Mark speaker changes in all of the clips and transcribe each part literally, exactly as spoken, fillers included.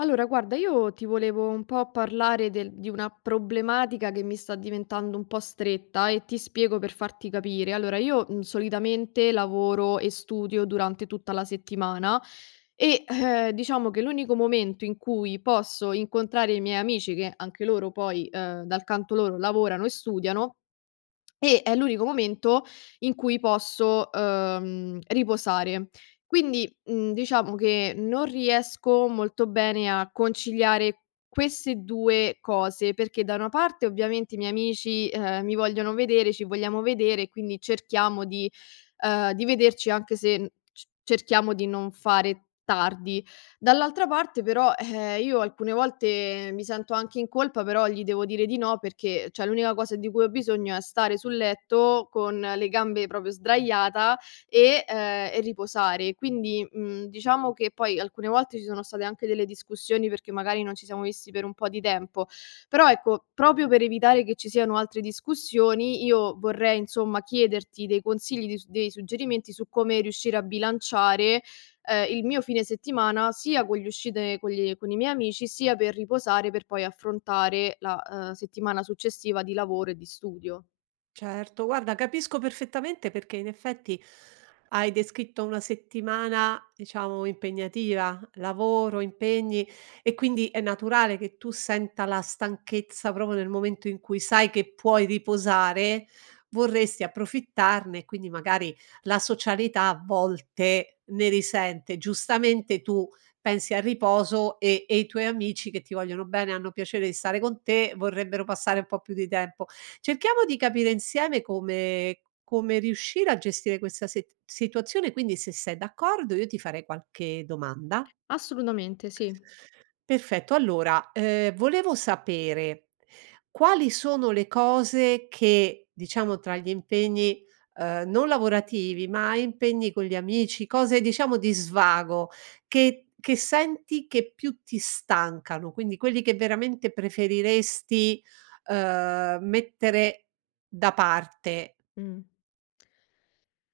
Speaker 1: Allora, guarda, io ti volevo un po' parlare del- di una problematica che mi sta diventando un po' stretta e ti spiego per farti capire. Allora, io mm, solitamente lavoro e studio durante tutta la settimana e eh, diciamo che l'unico momento in cui posso incontrare i miei amici, che anche loro poi eh, dal canto loro lavorano e studiano, e è l'unico momento in cui posso, uhm, riposare. Quindi, mhmm, diciamo che non riesco molto bene a conciliare queste due cose, perché da una parte ovviamente i miei amici, ehm, mi vogliono vedere, ci vogliamo vedere, quindi cerchiamo di, uhm, di vederci anche se n c cerchiamo di non fare tardi. Dall'altra parte però, eh, io alcune volte mi sento anche in colpa, però gli devo dire di no perché, cioè, l'unica cosa di cui ho bisogno è stare sul letto con le gambe proprio sdraiata e, ehm, e riposare. Quindi, mhmm, diciamo che poi alcune volte ci sono state anche delle discussioni perché magari non ci siamo visti per un po' di tempo, però ecco, proprio per evitare che ci siano altre discussioni, io vorrei insomma chiederti dei consigli, di s dei suggerimenti su come riuscire a bilanciare, ehm, il mio fine settimana sia con gli uscite con gli con i miei amici, sia per riposare per poi affrontare la, ehm, settimana successiva di lavoro e di studio.
Speaker 2: Certo, guarda capisco perfettamente perché in effetti hai descritto una settimana, diciamo, impegnativa, lavoro, impegni e quindi è naturale che tu senta la stanchezza proprio nel momento in cui sai che puoi riposare, vorresti approfittarne e quindi magari la socialità a volte ne risente. Giustamente tu pensi al riposo e e i tuoi amici che ti vogliono bene, hanno piacere di stare con te, vorrebbero passare un po' più di tempo. Cerchiamo di capire insieme come come riuscire a gestire questa se situazione, quindi se sei d'accordo io ti farei qualche domanda.
Speaker 1: Assolutamente sì.
Speaker 2: Perfetto, allora, ehm, volevo sapere quali sono le cose che, diciamo, tra gli impegni, ehm, non lavorativi, ma impegni con gli amici, cose diciamo di svago, che che senti che più ti stancano, quindi quelli che veramente preferiresti, ehm, mettere da parte.
Speaker 1: Mh.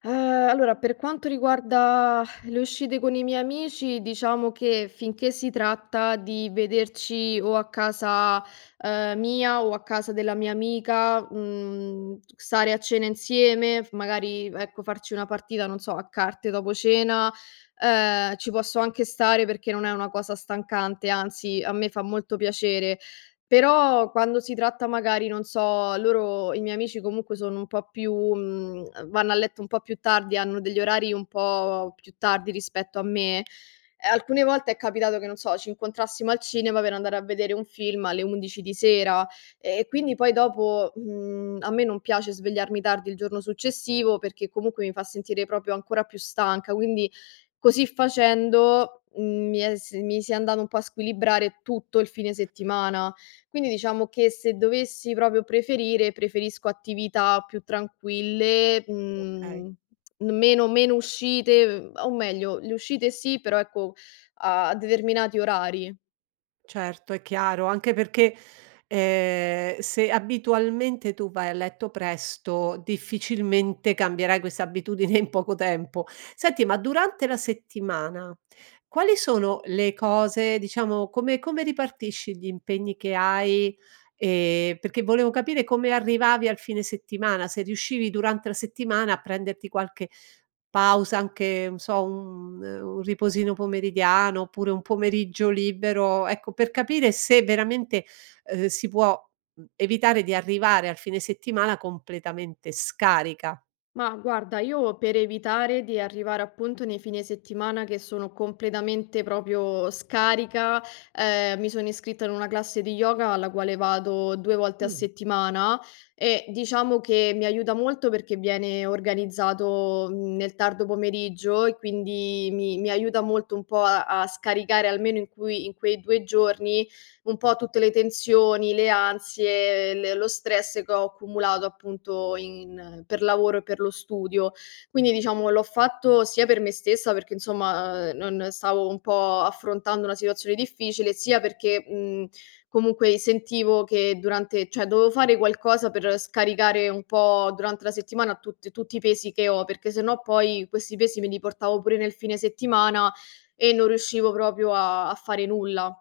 Speaker 1: Ehm, allora per quanto riguarda le uscite con i miei amici, diciamo che finché si tratta di vederci o a casa, ehm, mia o a casa della mia amica, mhmm, stare a cena insieme, f magari ecco farci una partita, non so, a carte dopo cena, ehm, ci posso anche stare perché non è una cosa stancante, anzi a me fa molto piacere. Però quando si tratta magari, non so, loro i miei amici comunque sono un po' più mhmm, vanno a letto un po' più tardi, hanno degli orari un po' più tardi rispetto a me, e alcune volte è capitato che, non so, ci incontrassimo al cinema per andare a vedere un film alle undici di sera, e e quindi poi dopo, mhmm, a me non piace svegliarmi tardi il giorno successivo perché comunque mi fa sentire proprio ancora più stanca, quindi così facendo, mhmm, mi è s mi si è andato un po' a squilibrare tutto il fine settimana. Quindi diciamo che se dovessi proprio preferire, preferisco attività più tranquille,
Speaker 2: Okay.
Speaker 1: mhmm, meno meno uscite, o meglio le uscite sì, però ecco a a determinati orari.
Speaker 2: Certo, è chiaro, anche perché, ehm, se abitualmente tu vai a letto presto, difficilmente cambierai questa abitudine in poco tempo. Senti, ma durante la settimana quali sono le cose, diciamo, come come ripartisci gli impegni che hai. Ehm, perché volevo capire come arrivavi al fine settimana, se riuscivi durante la settimana a prenderti qualche pausa, anche, non so, un eh, un riposino pomeridiano, oppure un pomeriggio libero, ecco, per capire se veramente, ehm, si può, mhmm, evitare di arrivare al fine settimana completamente scarica.
Speaker 1: Ma guarda, io per evitare di arrivare appunto nei fine settimana che sono completamente proprio scarica, eh, mi sono iscritta in una classe di yoga alla quale vado due volte a
Speaker 2: Mh.
Speaker 1: settimana e diciamo che mi aiuta molto perché viene organizzato mh, nel tardo pomeriggio e quindi mi, mi aiuta molto un po' a, a scaricare almeno in cui- in quei due giorni un po' tutte le tensioni, le ansie, le lo stress che ho accumulato appunto in per lavoro e per lo studio. Quindi diciamo l'ho fatto sia per me stessa perché insomma, uhm, non stavo un po' affrontando una situazione difficile, sia perché, mhmm, comunque sentivo che durante cioè dovevo fare qualcosa per scaricare un po' durante la settimana tutt tutti i pesi che ho, perché sennò poi questi pesi me li portavo pure nel fine settimana e non riuscivo proprio a a fare nulla.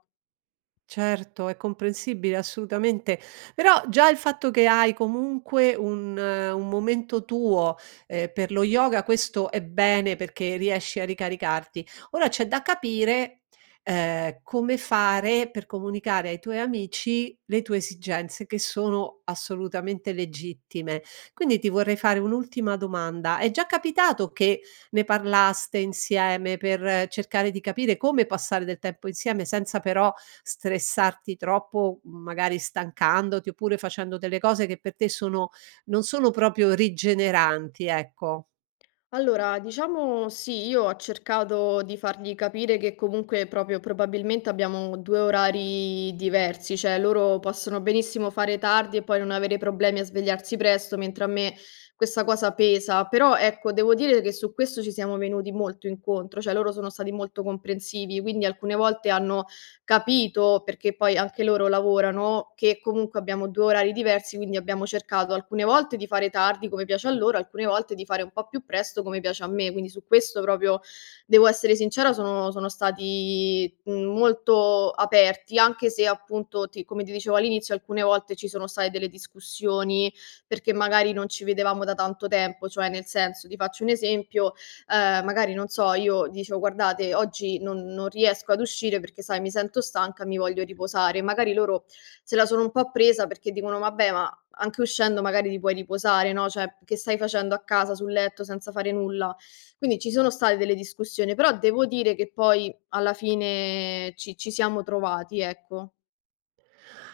Speaker 2: Certo, è comprensibile assolutamente. Però già il fatto che hai comunque un eh, un momento tuo, ehm, per lo yoga, questo è bene perché riesci a ricaricarti. Ora c'è da capire, ehm, come fare per comunicare ai tuoi amici le tue esigenze, che sono assolutamente legittime. Quindi ti vorrei fare un'ultima domanda: è già capitato che ne parlaste insieme per eh, cercare di capire come passare del tempo insieme senza però stressarti troppo, magari stancandoti oppure facendo delle cose che per te sono non sono proprio rigeneranti, ecco?
Speaker 1: Allora, diciamo sì, io ho cercato di fargli capire che comunque proprio probabilmente abbiamo due orari diversi, cioè loro possono benissimo fare tardi e poi non avere problemi a svegliarsi presto, mentre a me questa cosa pesa. Però ecco, devo dire che su questo ci siamo venuti molto incontro, cioè loro sono stati molto comprensivi, quindi alcune volte hanno capito, perché poi anche loro lavorano, che comunque abbiamo due orari diversi, quindi abbiamo cercato alcune volte di fare tardi come piace a loro, alcune volte di fare un po' più presto come piace a me. Quindi su questo proprio devo essere sincera, sono sono stati, mhmm, molto aperti, anche se appunto ti come ti dicevo all'inizio alcune volte ci sono state delle discussioni, perché magari non ci vedevamo da tanto tempo, cioè nel senso, ti faccio un esempio, ehm, magari non so, io dicevo: "Guardate oggi non non riesco ad uscire perché sai mi sento stanca, mi voglio riposare." Magari loro se la sono un po' presa perché dicono: "Vabbè, ma anche uscendo magari ti puoi riposare, no, cioè che stai facendo a casa sul letto senza fare nulla?" Quindi ci sono state delle discussioni, però devo dire che poi alla fine ci ci siamo trovati, ecco.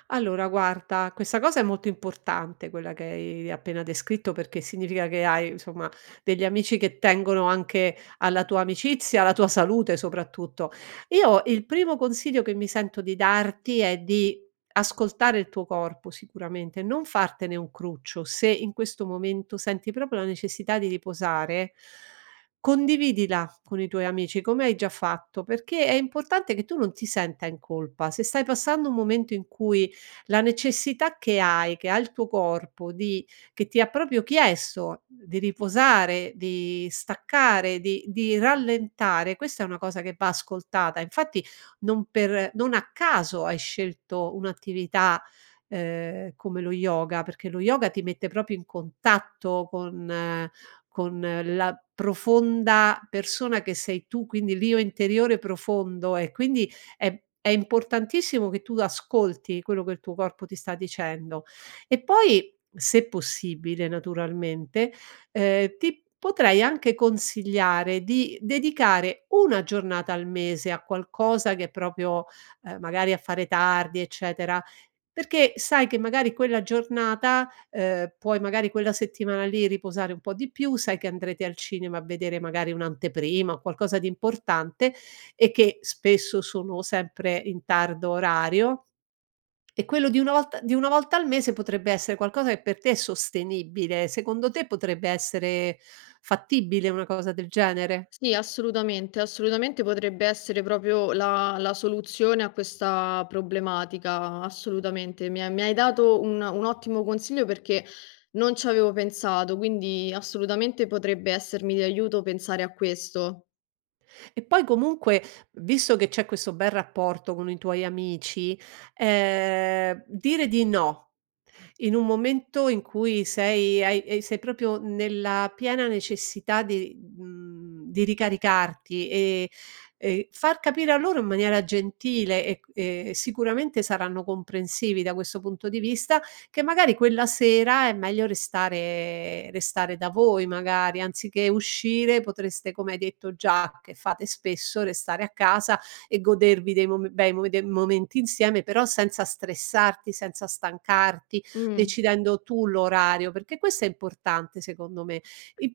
Speaker 2: Allora guarda, questa cosa è molto importante, quella che hai appena descritto, perché significa che hai insomma degli amici che tengono anche alla tua amicizia, alla tua salute soprattutto. Io il primo consiglio che mi sento di darti è di ascoltare il tuo corpo sicuramente, non fartene un cruccio. Se in questo momento senti proprio la necessità di riposare, condividila con i tuoi amici, come hai già fatto, perché è importante che tu non ti senta in colpa. Se stai passando un momento in cui la necessità che hai, che ha il tuo corpo di che ti ha proprio chiesto di riposare, di staccare, di di rallentare, questa è una cosa che va ascoltata. Infatti non per non a caso hai scelto un'attività, ehm, come lo yoga, perché lo yoga ti mette proprio in contatto con eh, con la profonda persona che sei tu, quindi l'io interiore profondo, e quindi è è importantissimo che tu ascolti quello che il tuo corpo ti sta dicendo. E poi, se possibile naturalmente, ehm, ti potrei anche consigliare di dedicare una giornata al mese a qualcosa che è proprio ehm, magari a fare tardi, eccetera, perché sai che magari quella giornata, ehm, puoi, magari quella settimana lì, riposare un po' di più, sai che andrete al cinema a vedere magari un'anteprima o qualcosa di importante e che spesso sono sempre in tardo orario, e quello di una volta di una volta al mese potrebbe essere qualcosa che per te è sostenibile. Secondo te potrebbe essere fattibile una cosa del genere?
Speaker 1: Sì, assolutamente, assolutamente potrebbe essere proprio la la soluzione a questa problematica, assolutamente. Mi ha mi hai dato un un ottimo consiglio perché non ci avevo pensato, quindi assolutamente potrebbe essermi di aiuto pensare a questo.
Speaker 2: E poi comunque, visto che c'è questo bel rapporto con i tuoi amici, ehm, dire di no in un momento in cui sei hai ehm, sei proprio nella piena necessità di mhmm, di ricaricarti, e e far capire a loro in maniera gentile e c e sicuramente saranno comprensivi da questo punto di vista, che magari quella sera è meglio restare restare da voi, magari, anziché uscire, potreste, come hai detto già che fate spesso, restare a casa e godervi dei mom bei mo dei momenti insieme, però senza stressarti, senza stancarti,
Speaker 1: Mh,
Speaker 2: decidendo tu l'orario, perché questo è importante secondo me.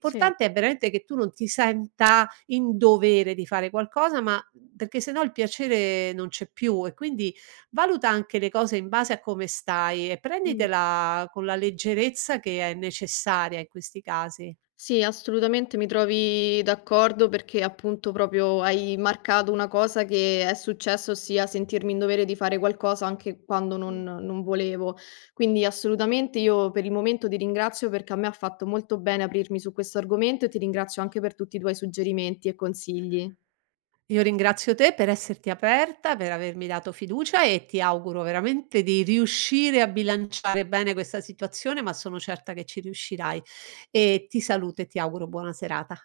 Speaker 1: sì,
Speaker 2: è veramente che tu non ti senta in dovere di fare qualcosa, ma perché se no il piacere non c'è più, e quindi valuta anche le cose in base a come stai e
Speaker 1: mh.
Speaker 2: prenditela con la leggerezza che è necessaria in questi casi.
Speaker 1: Sì, assolutamente mi trovi d'accordo perché appunto proprio hai marcato una cosa che è successo, ossia sentirmi in dovere di fare qualcosa anche quando non,
Speaker 2: Mm.
Speaker 1: non volevo. Quindi assolutamente io per il momento ti ringrazio perché a me ha fatto molto bene aprirmi su questo argomento e ti ringrazio anche per tutti i tuoi suggerimenti e consigli.
Speaker 2: Io ringrazio te per esserti aperta, per avermi dato fiducia, e ti auguro veramente di riuscire a bilanciare bene questa situazione, ma sono certa che ci riuscirai. E ti saluto e ti auguro buona serata.